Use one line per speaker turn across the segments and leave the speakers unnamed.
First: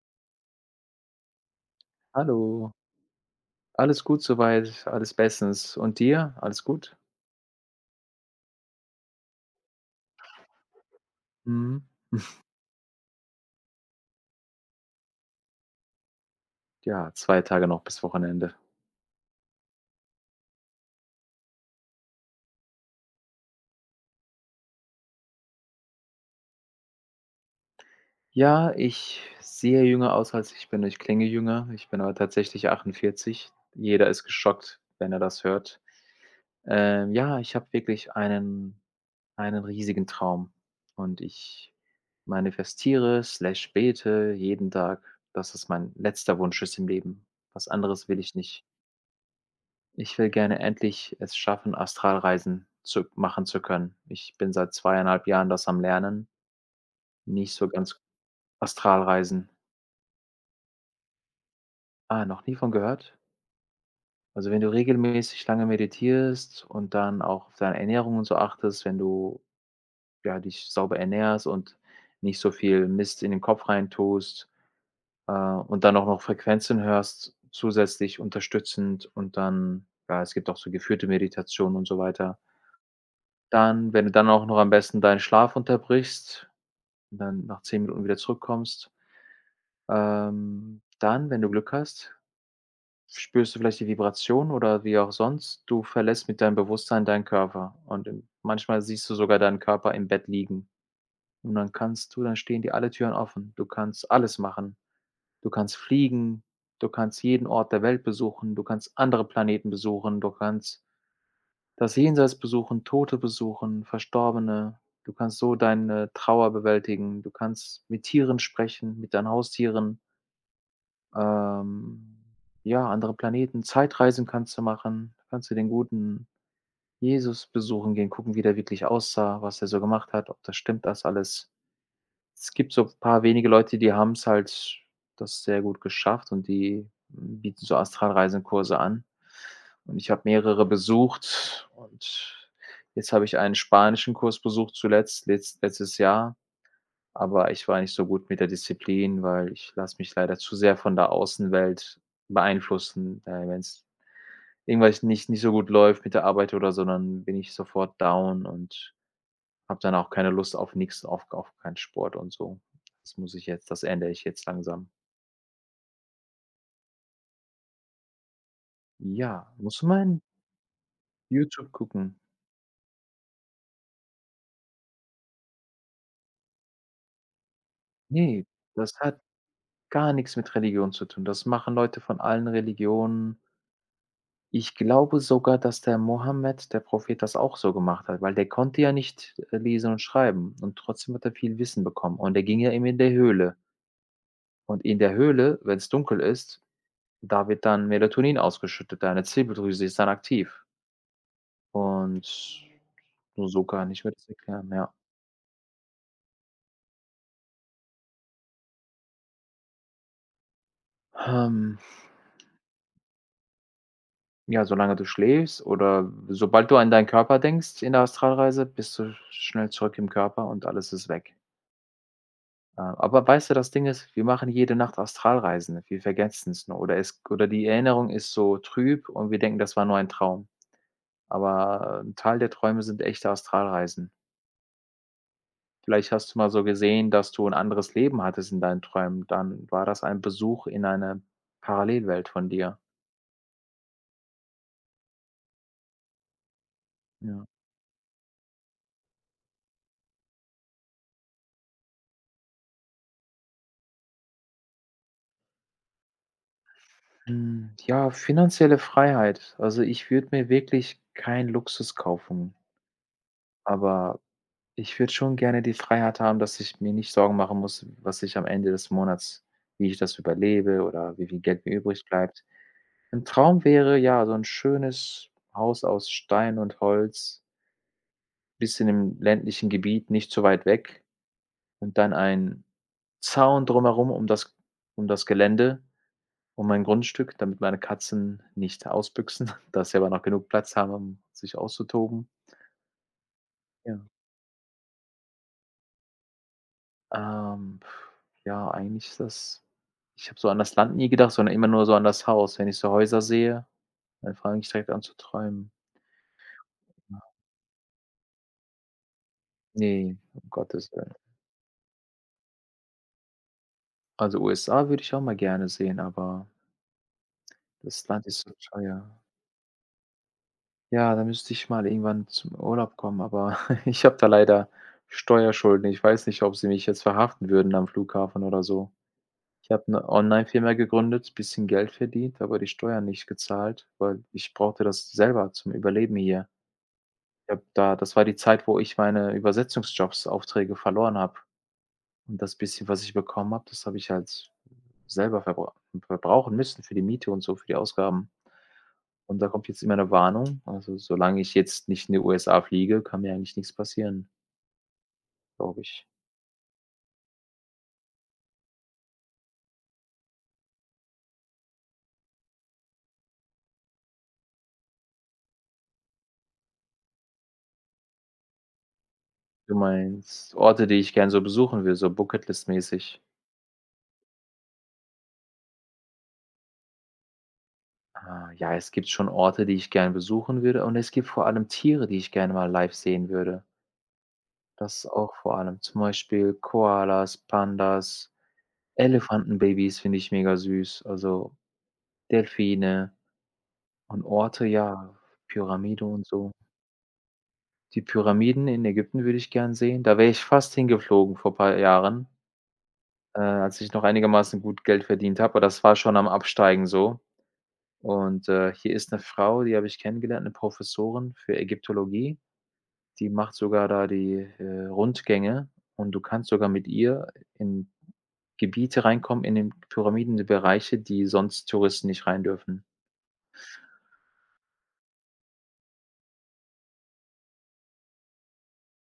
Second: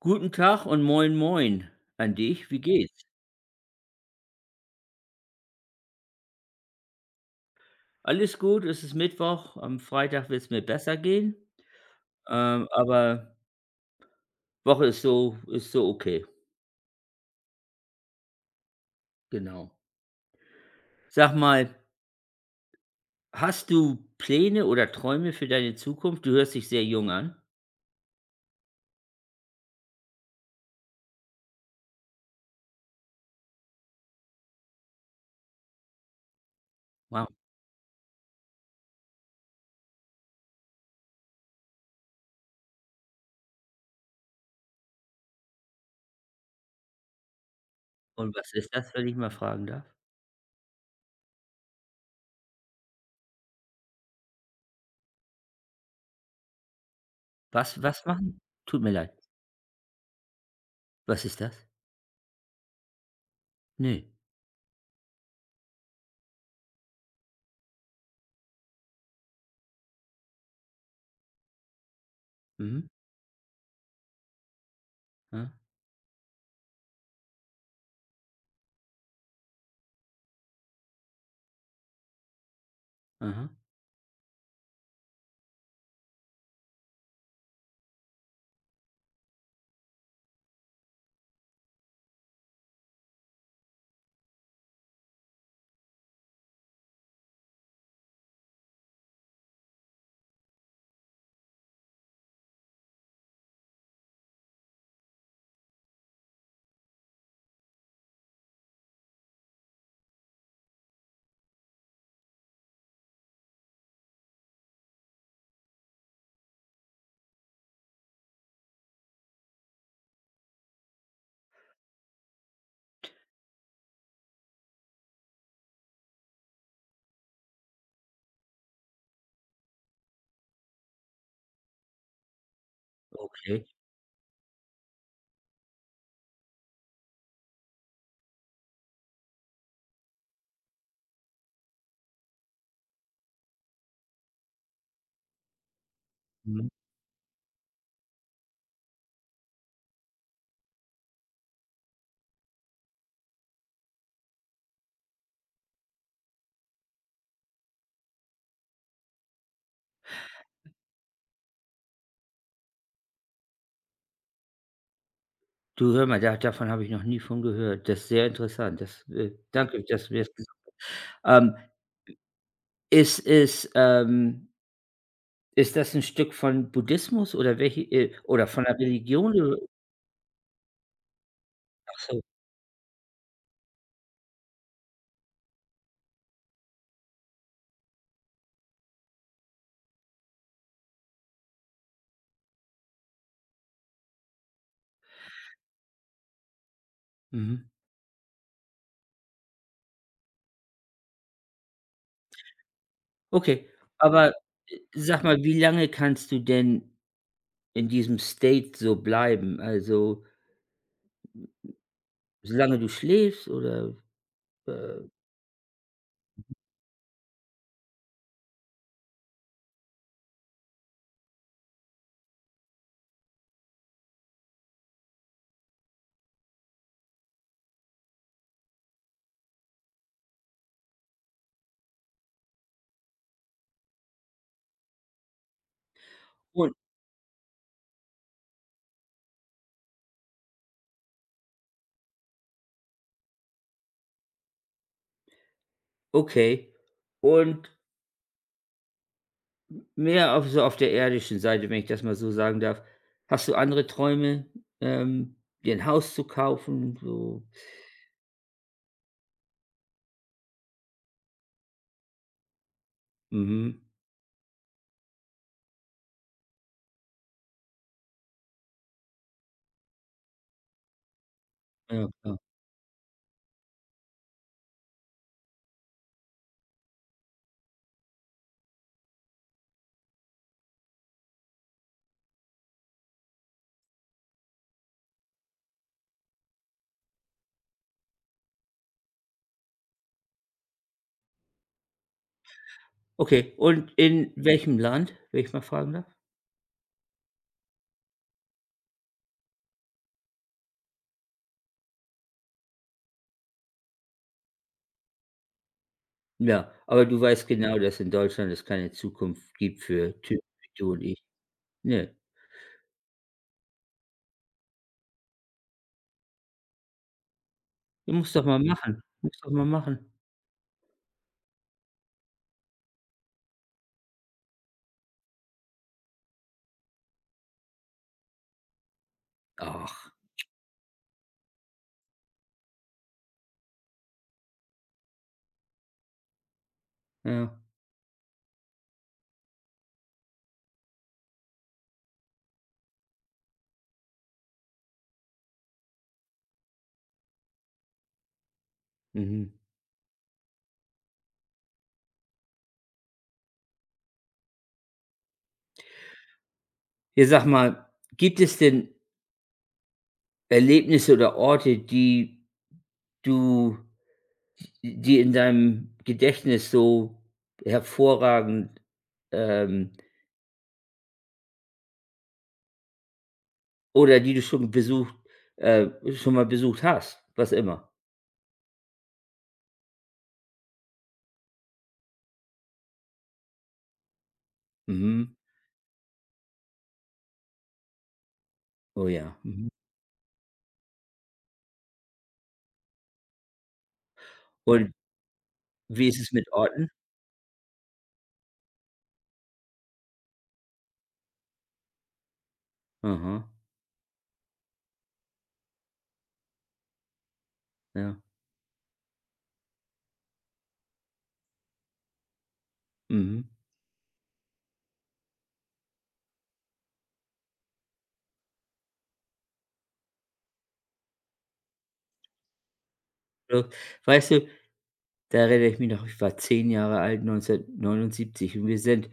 Guten Tag und moin moin an dich. Wie
Hallo.
geht's?
Alles gut soweit, alles bestens. Und dir? Alles gut?
Alles gut, es ist Mittwoch. Am Freitag wird es mir besser gehen.
Mhm.
Aber Woche ist so okay,
Ja, 2 Tage noch bis Wochenende.
genau. Sag mal, hast du Pläne oder Träume für deine Zukunft? Du hörst dich sehr jung an.
Ja, ich sehe jünger aus, als ich bin. Ich klinge jünger. Ich bin aber tatsächlich 48. Jeder ist geschockt, wenn er das hört.
Wow.
Ja, ich habe wirklich einen riesigen Traum und ich manifestiere slash bete jeden Tag, dass es mein letzter Wunsch ist im Leben. Was anderes will ich
Und was
nicht.
ist das, wenn ich mal fragen darf?
Ich will gerne endlich es schaffen, Astralreisen zu machen zu können. Ich bin seit zweieinhalb Jahren das am Lernen, nicht so
Was
ganz
was machen? Tut mir leid.
Astralreisen.
Was ist das?
Ah, noch nie von gehört?
Ne.
Also, wenn du regelmäßig lange meditierst und dann auch auf deine Ernährung und so achtest, wenn du, ja, dich sauber ernährst und nicht so viel
Mhm.
Mist in den Kopf reintust,
Ja.
und dann auch noch Frequenzen hörst zusätzlich unterstützend und dann ja, es gibt auch so geführte Meditationen und so weiter.
Aha.
Dann wenn du dann auch noch am besten deinen Schlaf unterbrichst und dann nach 10 Minuten wieder zurückkommst, dann, wenn du Glück hast, spürst du vielleicht die Vibration oder wie auch sonst, du verlässt mit deinem Bewusstsein deinen Körper und im manchmal siehst du sogar deinen Körper im Bett liegen und dann kannst du dann stehen dir alle Türen offen. Du kannst alles machen. Du kannst fliegen, du kannst jeden Ort der Welt besuchen, du kannst andere Planeten besuchen, du kannst das Jenseits besuchen, Tote besuchen, Verstorbene. Du kannst so deine Trauer bewältigen. Du kannst mit Tieren sprechen, mit deinen Haustieren. Ähm, ja, andere Planeten, Zeitreisen kannst du machen. Kannst du den guten Jesus besuchen gehen, gucken, wie der wirklich aussah, was er so gemacht hat, ob das stimmt das alles. Es gibt so paar wenige
Okay.
Leute, die haben es halt das sehr gut geschafft und die bieten so Astralreisenkurse an. Und ich habe mehrere besucht und jetzt habe ich einen spanischen Kurs besucht zuletzt, letztes Jahr,
Mhm.
aber ich war nicht so gut mit der Disziplin, weil ich lasse mich leider zu sehr von der Außenwelt beeinflussen. Wenn es irgendwas nicht so gut läuft mit der Arbeit oder so, dann bin ich sofort down und habe dann auch keine Lust auf nichts, auf keinen Sport und so. Das muss ich jetzt das ändere ich jetzt langsam.
Du hör mal, da davon habe ich noch nie von gehört. Das ist sehr interessant. Das, äh
Ja,
danke,
musst du mal
dass du
in
mir das Ähm,
YouTube gucken.
ist es ähm, ist das ein Stück von Buddhismus oder welche oder
Ne,
von der
das hat
Religion oder
gar nichts mit Religion zu tun. Das machen
ach
Leute
so,
von allen Religionen. Ich glaube sogar, dass der Mohammed, der Prophet, das auch so gemacht hat, weil der konnte ja nicht, lesen und schreiben und trotzdem hat er viel Wissen bekommen und er ging ja immer in der Höhle. Und in der Höhle, wenn es dunkel ist, da wird
mhm,
dann Melatonin ausgeschüttet, deine Zirbeldrüse ist dann aktiv. Und nur so
okay.
kann ich mir das
Aber,
erklären, ja.
sag mal, wie lange kannst du denn in diesem State so bleiben? Also,
Ähm,
solange du schläfst oder,
ja, solange
äh
du schläfst oder sobald du an deinen Körper denkst in der Astralreise, bist du schnell zurück im Körper und alles ist weg. Aber weißt du, das Ding ist, wir machen jede Nacht Astralreisen. Wir vergessen es nur oder es oder die Erinnerung ist so trüb und wir denken, das war nur ein Traum. Aber 'n Teil der Träume sind echte Astralreisen. Vielleicht hast du mal so
und
gesehen, dass du ein anderes Leben hattest in deinen Träumen, dann war das ein Besuch in eine Parallelwelt von dir.
okay.
Ja.
Und mehr auf so auf der irdischen Seite, wenn ich das mal so sagen darf. Hast du andere Träume, ähm, dir 'n Haus zu kaufen, so?
Hm, ja, finanzielle Freiheit. Also, ich würde mir wirklich keinen Luxus kaufen,
Mhm,
aber ich würde schon gerne die Freiheit haben, dass ich mir nicht Sorgen machen muss, was ich am Ende des Monats wie ich das überlebe oder wie viel Geld mir übrig
ja, ja.
bleibt. Ein Traum wäre, ja, so ein schönes Haus aus Stein und Holz, bisschen im ländlichen Gebiet, nicht zu weit weg und dann ein Zaun drumherum um das Gelände, um mein Grundstück, damit meine Katzen nicht ausbüchsen, dass sie aber noch genug Platz haben, um sich auszutoben.
Okay, und
Ja.
in welchem Land, wenn ich mal fragen darf?
Ähm, ja, eigentlich ist das ich habe so an das Land nie gedacht, sondern immer nur so an das Haus. Wenn ich so Häuser sehe, dann fange ich direkt an zu träumen.
Ja, aber
Ja.
du weißt genau, dass in Deutschland es keine Zukunft gibt
Ne,
für Typen
um
wie du
Gottes
und
Willen.
ich. Ne,
Also, USA würde ich auch mal gerne sehen, aber das
du
Land
musst doch
ist so
mal machen.
teuer.
Musst doch mal machen.
Ja, da müsste ich mal irgendwann zum Urlaub kommen, aber ich habe da leider Steuerschulden. Ich weiß nicht, ob sie mich jetzt verhaften würden am Flughafen oder so. Ich habe 'ne
Ach,
Online-Firma gegründet, bisschen Geld verdient, aber die Steuern nicht gezahlt, weil ich brauchte das selber zum Überleben hier. Ich
ja.
habe da das war die Zeit, wo ich meine Übersetzungsjobs, Aufträge verloren habe. Und das bisschen, was ich bekommen habe, das habe ich halt selber verbrauchen müssen für die Miete und so, für die Ausgaben. Und da
Mhm.
kommt jetzt immer 'ne Warnung. Also, solange ich jetzt nicht in die USA fliege, kann mir eigentlich nix passieren, glaube ich.
Ja, sag mal, gibt es denn Erlebnisse oder Orte, du die in deinem Gedächtnis so hervorragend,
Du
ähm
meinst Orte, die ich gern so besuchen will, so Bucketlist-mäßig?
oder die du schon besucht äh, schon mal besucht hast, was immer?
Ah, ja, es gibt schon Orte, die ich gern besuchen würde und es gibt vor allem Tiere, die ich gerne mal live sehen würde. Das
Mhm.
auch vor allem. Zum Beispiel Koalas, Pandas,
Oh ja, mhm.
Elefantenbabys finde ich mega süß, also Delfine und Orte,
Und
ja, Pyramide
wie ist
und
es mit
so.
Orten?
Die Pyramiden in Ägypten würde ich gern sehen. Da wäre ich fast hingeflogen vor ein paar Jahren,
Aha,
als ich noch einigermaßen gut Geld verdient habe, aber das war schon am Absteigen so.
ja,
Und, hier ist eine Frau, die habe ich kennengelernt, eine Professorin für Ägyptologie. Die
mhm.
macht sogar da die, Rundgänge und du kannst sogar mit ihr in Gebiete reinkommen in den Pyramiden, die Bereiche, die sonst Touristen nicht rein dürfen.
Ja, weißt du, da erinnere ich mich noch, ich war 10 Jahre alt, 1979, und wir sind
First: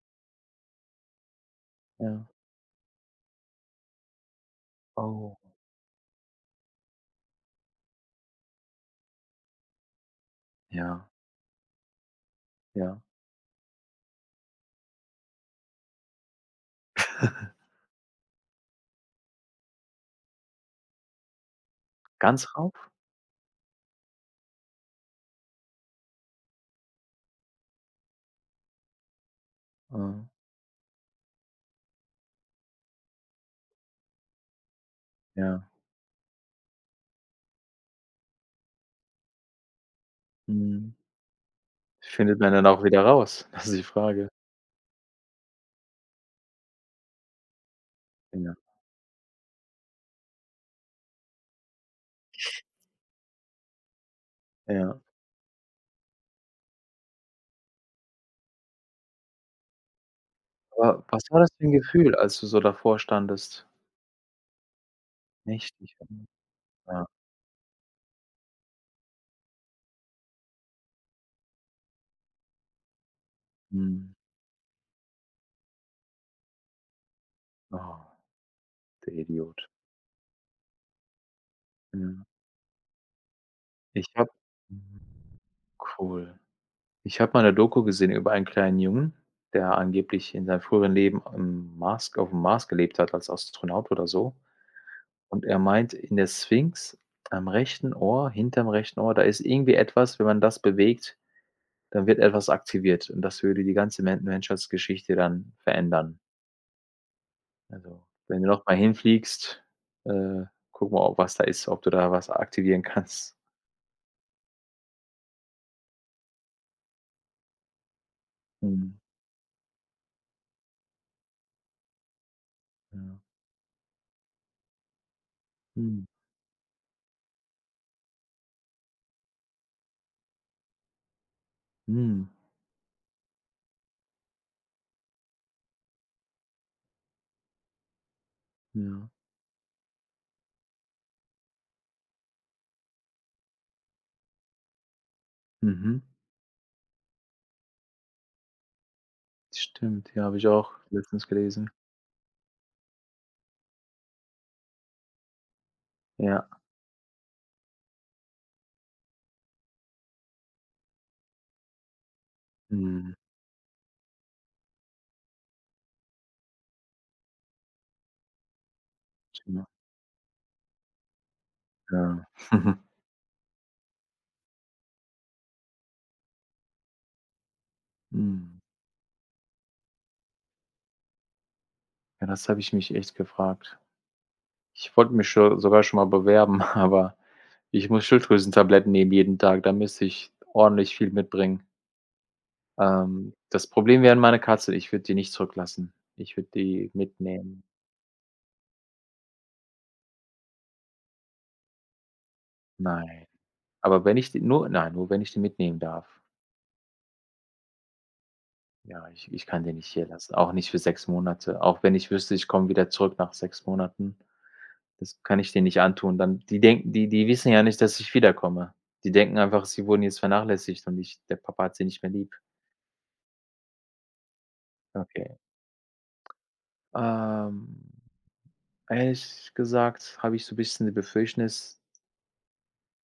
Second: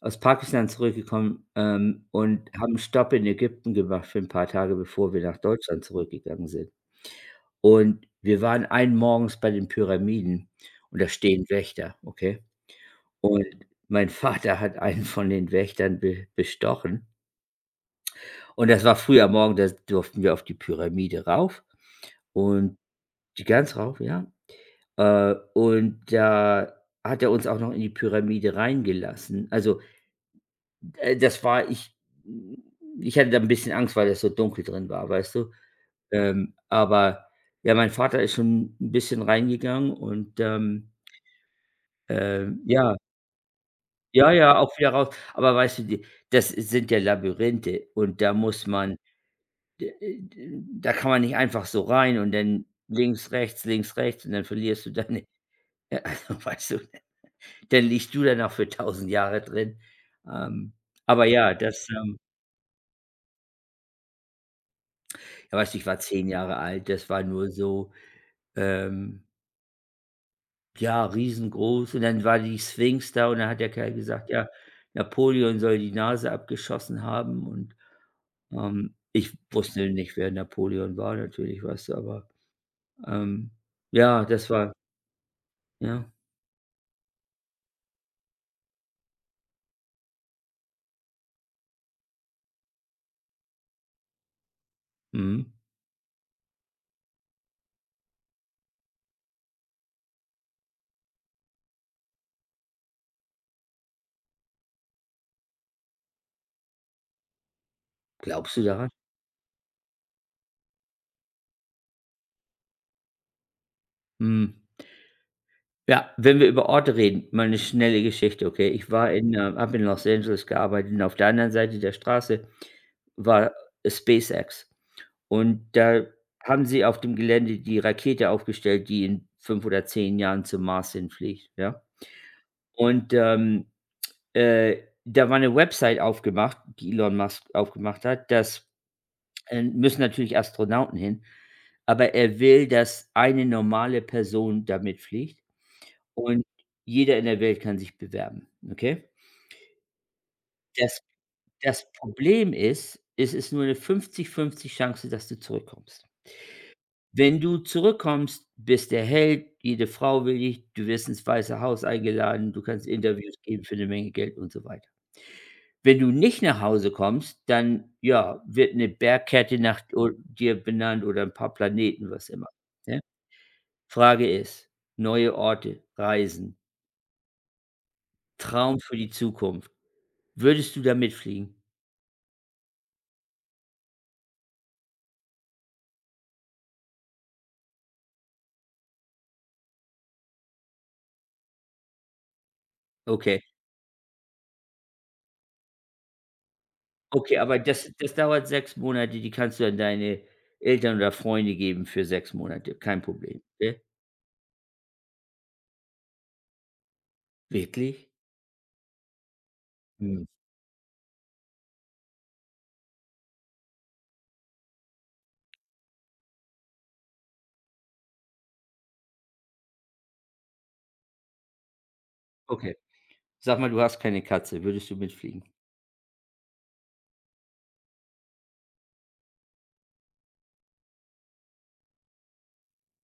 aus Pakistan zurückgekommen,
Ja.
und haben einen Stopp in Ägypten gemacht für ein paar Tage, bevor wir nach
Oh.
Deutschland zurückgegangen sind. Und wir waren einen morgens bei den Pyramiden und da
Ja,
stehen Wächter, okay?
ja.
Und mein Vater hat einen von den Wächtern be bestochen und das war früh am Morgen, da durften wir auf die Pyramide rauf
Ganz
und
rauf?
die ganz rauf, ja. Und da hat er uns auch noch in die Pyramide reingelassen. Also,
Mhm.
das war, ich hatte da 'n bisschen Angst, weil das so dunkel drin war, weißt du?
Ja.
Aber ja, mein Vater ist schon 'n bisschen reingegangen und, ähm,
Mhm. Findet man
ähm,
dann auch
ja.
wieder raus? Das ist die Frage.
Ja, ja, auch wieder raus. Aber weißt du, die das sind ja Labyrinthe und da
Ja,
muss man d d da kann man nicht einfach so rein und dann links, rechts und dann verlierst du
ja.
deine ja, also, weißt du? Dann liegst du da noch für 1000 Jahre drin. Ähm,
Aber was
aber
war das
ja,
für 'n
das,
Gefühl,
ähm
als du so davor standest?
ja, weißt du, ich
Nächtig,
war
mhm.
10 Jahre alt,
Ja,
das war nur so, ähm, ja, riesengroß und dann war die Sphinx da und dann hat der Kerl
mhm.
gesagt: „Ja, Napoleon soll die Nase abgeschossen haben“
Oh, der
ich
Idiot.
wusste nicht, wer Napoleon war natürlich, weißt du,
Mhm.
aber, ähm,
Ich
ja,
habe
das war
mhm.
ja,
Cool. Ich habe mal eine Doku gesehen über einen kleinen Jungen, der angeblich in seinem früheren Leben am Mars auf dem Mars gelebt hat als Astronaut oder so. Und
mhm.
er meint, in der Sphinx am rechten Ohr hinterm rechten Ohr, da ist irgendwie etwas, wenn man das bewegt, dann wird etwas aktiviert und das würde die ganze Men Menschheitsgeschichte dann verändern. Also, wenn du
Glaubst du
nochmal
daran?
hinfliegst, äh, guck mal, ob was da ist, ob du da was aktivieren kannst.
Mhm. Ja, wenn wir über Orte reden, mal eine schnelle Geschichte, okay? Ich
Mhm,
war in, habe in Los Angeles gearbeitet und auf der anderen Seite der Straße
ja.
war SpaceX. Und da
Mhm,
haben sie auf dem Gelände die Rakete aufgestellt, die in 5 oder 10 Jahren zum Mars hinfliegt, ja?
mhm,
Und, ähm, äh, da war eine Website aufgemacht, die Elon Musk aufgemacht hat. Das
ja.
Müssen natürlich Astronauten hin, aber er will, dass eine normale Person damit fliegt.
Mhm.
Und jeder in der Welt kann sich bewerben, okay?
Stimmt, ja, habe ich auch
Das
letztens gelesen.
das Problem ist, es ist nur eine 50-50 Chance, dass du zurückkommst.
Ja,
Wenn du zurückkommst, bist der Held, jede Frau will dich, du wirst ins Weiße Haus eingeladen, du kannst
mhm,
Interviews geben für eine Menge Geld und so weiter. Wenn du nicht nach Hause kommst, dann, ja, wird eine Bergkette
genau,
nach o dir benannt oder ein paar Planeten,
ja.
was immer, ne? Frage ist, neue Orte, Reisen,
Mhm.
Traum für die Zukunft. Würdest du da mitfliegen?
Ja, das habe ich mich echt gefragt. Ich wollte mich scho sogar schon mal bewerben, aber ich muss Schilddrüsentabletten nehmen jeden Tag, da müsste ich ordentlich viel mitbringen.
Okay.
Das Problem wären meine Katze, ich würde die nicht zurücklassen. Ich würde die
Okay, aber
mitnehmen.
das dauert 6 Monate, die kannst du an deine Eltern oder Freunde geben für 6 Monate, kein
Nein,
Problem, ne?
aber wenn ich die nur nein, nur wenn ich die mitnehmen darf.
Wirklich?
Ja, ich kann den nicht hier
Mhm.
lassen, auch nicht für 6 Monate. Auch wenn ich wüsste, ich komme wieder zurück nach 6 Monaten. Das kann ich denen nicht antun. Dann die denken die wissen ja nicht, dass ich wiederkomme. Die denken einfach, sie wurden jetzt vernachlässigt und ich der Papa hat sie nicht mehr lieb.
Okay. Sag mal, du hast keine Katze, würdest du
Okay.
mitfliegen?
Ähm, ehrlich gesagt habe ich so ein bisschen die Befürchtnis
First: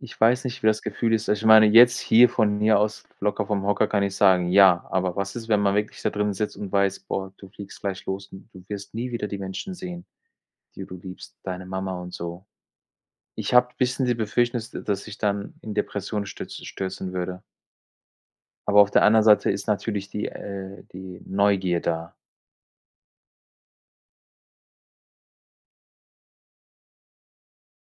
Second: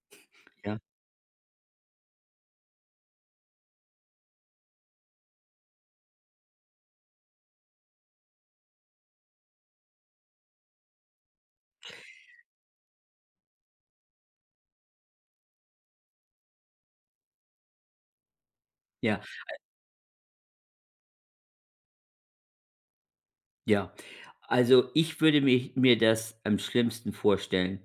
ich weiß nicht, wie
Ja,
das Gefühl ist. Ich meine, jetzt hier von hier aus locker vom Hocker kann ich sagen: „Ja“, aber was ist, wenn man wirklich da drin sitzt und weiß: „Boah, du fliegst gleich los und du wirst nie wieder die Menschen sehen?“ die du liebst, deine Mama und so. Ich habe bisschen die Befürchtung, dass ich dann in Depressionen stürzen würde. Aber auf der
ja,
anderen Seite ist natürlich die die Neugier da.
ja. Also, ich würde mich mir das am schlimmsten vorstellen,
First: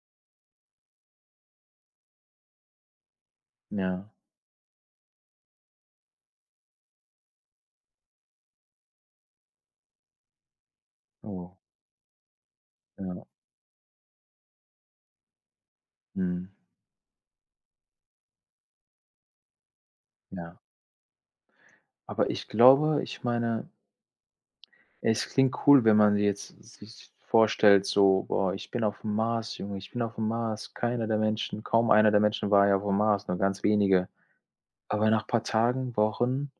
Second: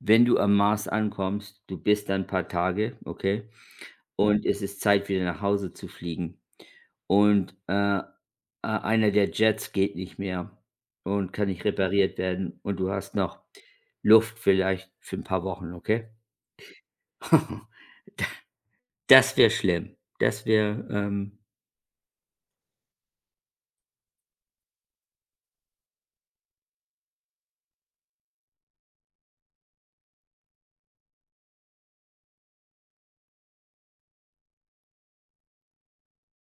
wenn du am Mars ankommst, du bist da 'n paar Tage, okay?
Ja.
Und es ist Zeit, wieder nach Hause zu fliegen. Und, a Einer der Jets geht nicht mehr und kann
Oh,
nicht repariert werden und du hast
ja.
noch Luft vielleicht für ein paar Wochen, okay?
Mhm.
Das wäre schlimm. Das
Ja.
wäre, ähm
Aber ich glaube ich meine, es klingt cool, wenn man jetzt sich vorstellt so: „Boah, ich bin auf dem Mars, Junge, ich bin auf dem Mars.“ Keiner der Menschen kaum einer der Menschen war ja auf dem Mars, nur ganz wenige. Aber nach ein paar Tagen, Wochen,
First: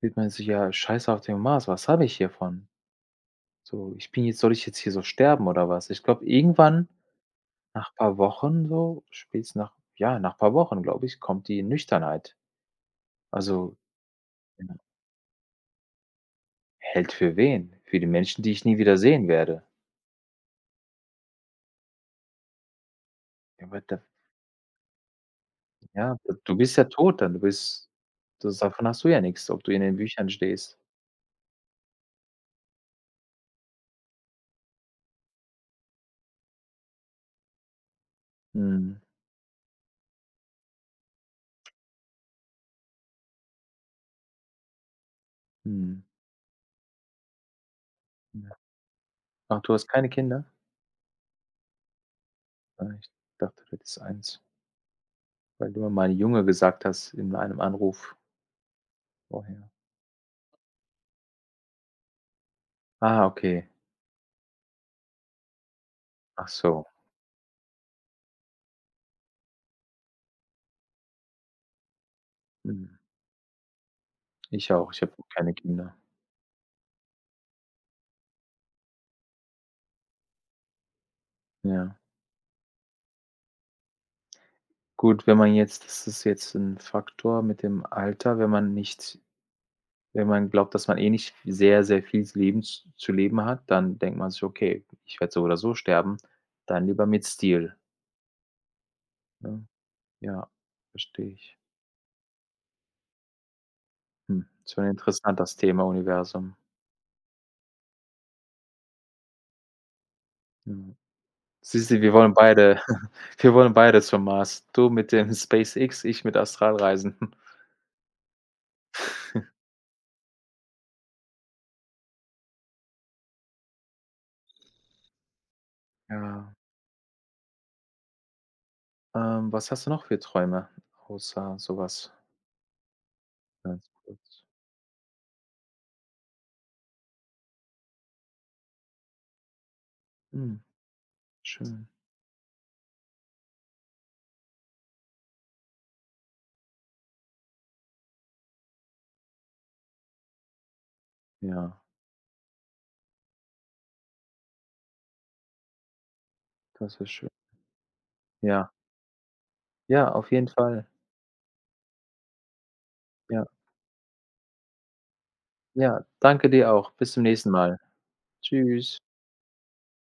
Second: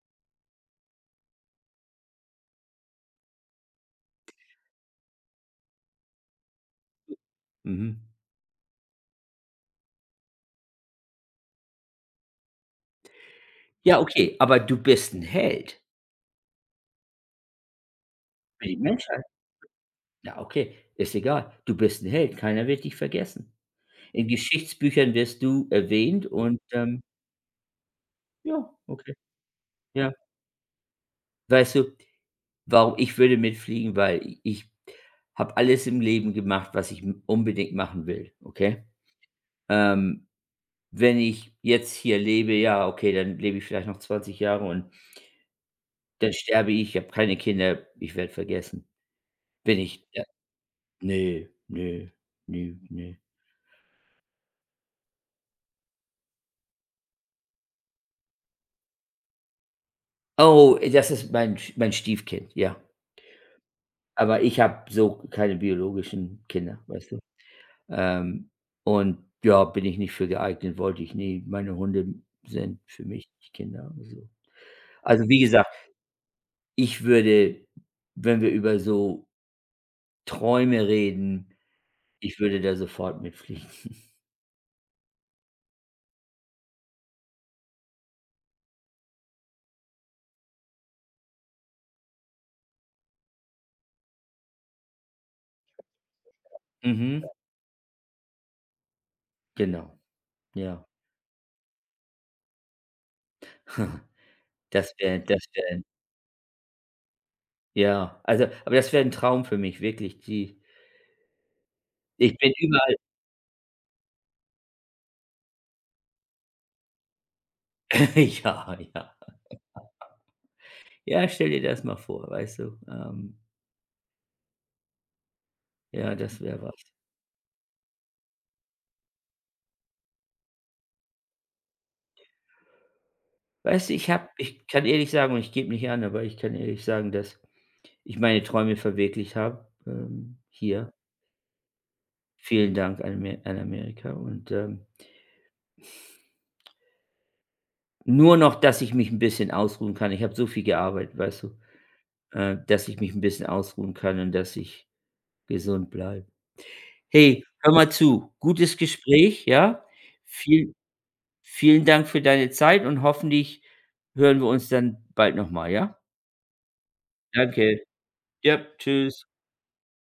wird man sich ja: scheiße auf dem Mars, was habe ich hiervon? So, ich bin jetzt soll ich jetzt hier so sterben oder was? Ich glaube, irgendwann nach
Mhm.
paar Wochen so, spätestens nach ja, nach paar Wochen, glaube ich, kommt die Nüchternheit. Also,
Ja, okay, aber
ja,
du bist ein Held
hält für wen? Für die Menschen, die ich
für die
nie wieder
Menschheit.
sehen werde.
Ja, okay, ist egal. Du bist ein Held, keiner wird dich vergessen.
Ja, aber da
In Geschichtsbüchern wirst du
ja,
erwähnt
du
und,
bist ja
ähm
tot dann, du bist
ja,
das davon hast du
okay,
ja nichts ob du in den
ja.
Büchern stehst.
Weißt du, warum ich würde mitfliegen, weil ich habe alles im Leben gemacht, was ich m unbedingt machen will, okay?
Mhm,
Ähm, Wenn ich jetzt hier lebe, ja, okay, dann lebe ich vielleicht noch 20 Jahre und
mhm,
dann sterbe ich, ich habe keine Kinder, ich werde
ja.
vergessen.
Ach, du
Bin
hast
ich
keine
ja,
Kinder?
ne, ne, ne,
Ah, ich
ne.
dachte, du hättest eins, weil du immer mal Junge gesagt hast in einem Anruf vorher.
Oh, das ist mein Sch mein Stiefkind, ja.
Ah, okay.
Aber ich habe so keine biologischen
Ach
Kinder,
so.
weißt du? Ähm, und ja, bin ich nicht für geeignet, wollte ich nie. Meine Hunde sind
Mhm.
für mich nicht Kinder.
Ich auch, ich habe
Also,
auch
wie
keine
gesagt,
Kinder.
ich würde, wenn wir über so Träume reden,
Ja.
ich würde da sofort mitfliegen.
Gut, wenn man jetzt das ist jetzt ein Faktor mit dem Alter, wenn man nicht wenn man glaubt, dass man eh nicht sehr, sehr viel Leben z zu leben hat, dann denkt man sich: „Okay, ich werde so oder so sterben, dann lieber
Mhm,
mit Stil“, ne?
genau,
Ja,
ja.
verstehe ich. Hm, schon
Das wäre
interessant
das
das
wäre
Thema Universum.
ja, also aber das wäre ein Traum für mich, wirklich, die
Mhm. Siehst du, wir wollen
ich bin
beide
überall
wir wollen beide zum Mars. Du mit dem SpaceX, ich mit Astralreisen.
ja, ja. Ja, stell dir das mal vor, weißt du? Ja, das
Ja.
wäre was.
Was hast du noch für Träume außer sowas? Ganz
Weißt du,
kurz.
ich kann ehrlich sagen und ich gebe nicht an, aber ich kann ehrlich sagen, dass ich meine Träume verwirklicht habe,
Hm,
hier.
schön.
Vielen Dank an Amerika nur noch, dass ich mich ein bisschen ausruhen kann. Ich habe so viel gearbeitet, weißt du,
Ja,
dass ich mich ein bisschen ausruhen kann und dass ich gesund bleibe.
das ist schön.
Hey, hör mal zu,
Ja,
gutes Gespräch, ja?
ja, auf jeden
Viel
Fall.
Vielen Dank für deine Zeit und
Ja,
hoffentlich hören wir uns dann bald noch mal, ja?
ja, danke dir auch. Bis zum nächsten Mal.
Danke. Ja,
Tschüss.
tschüss.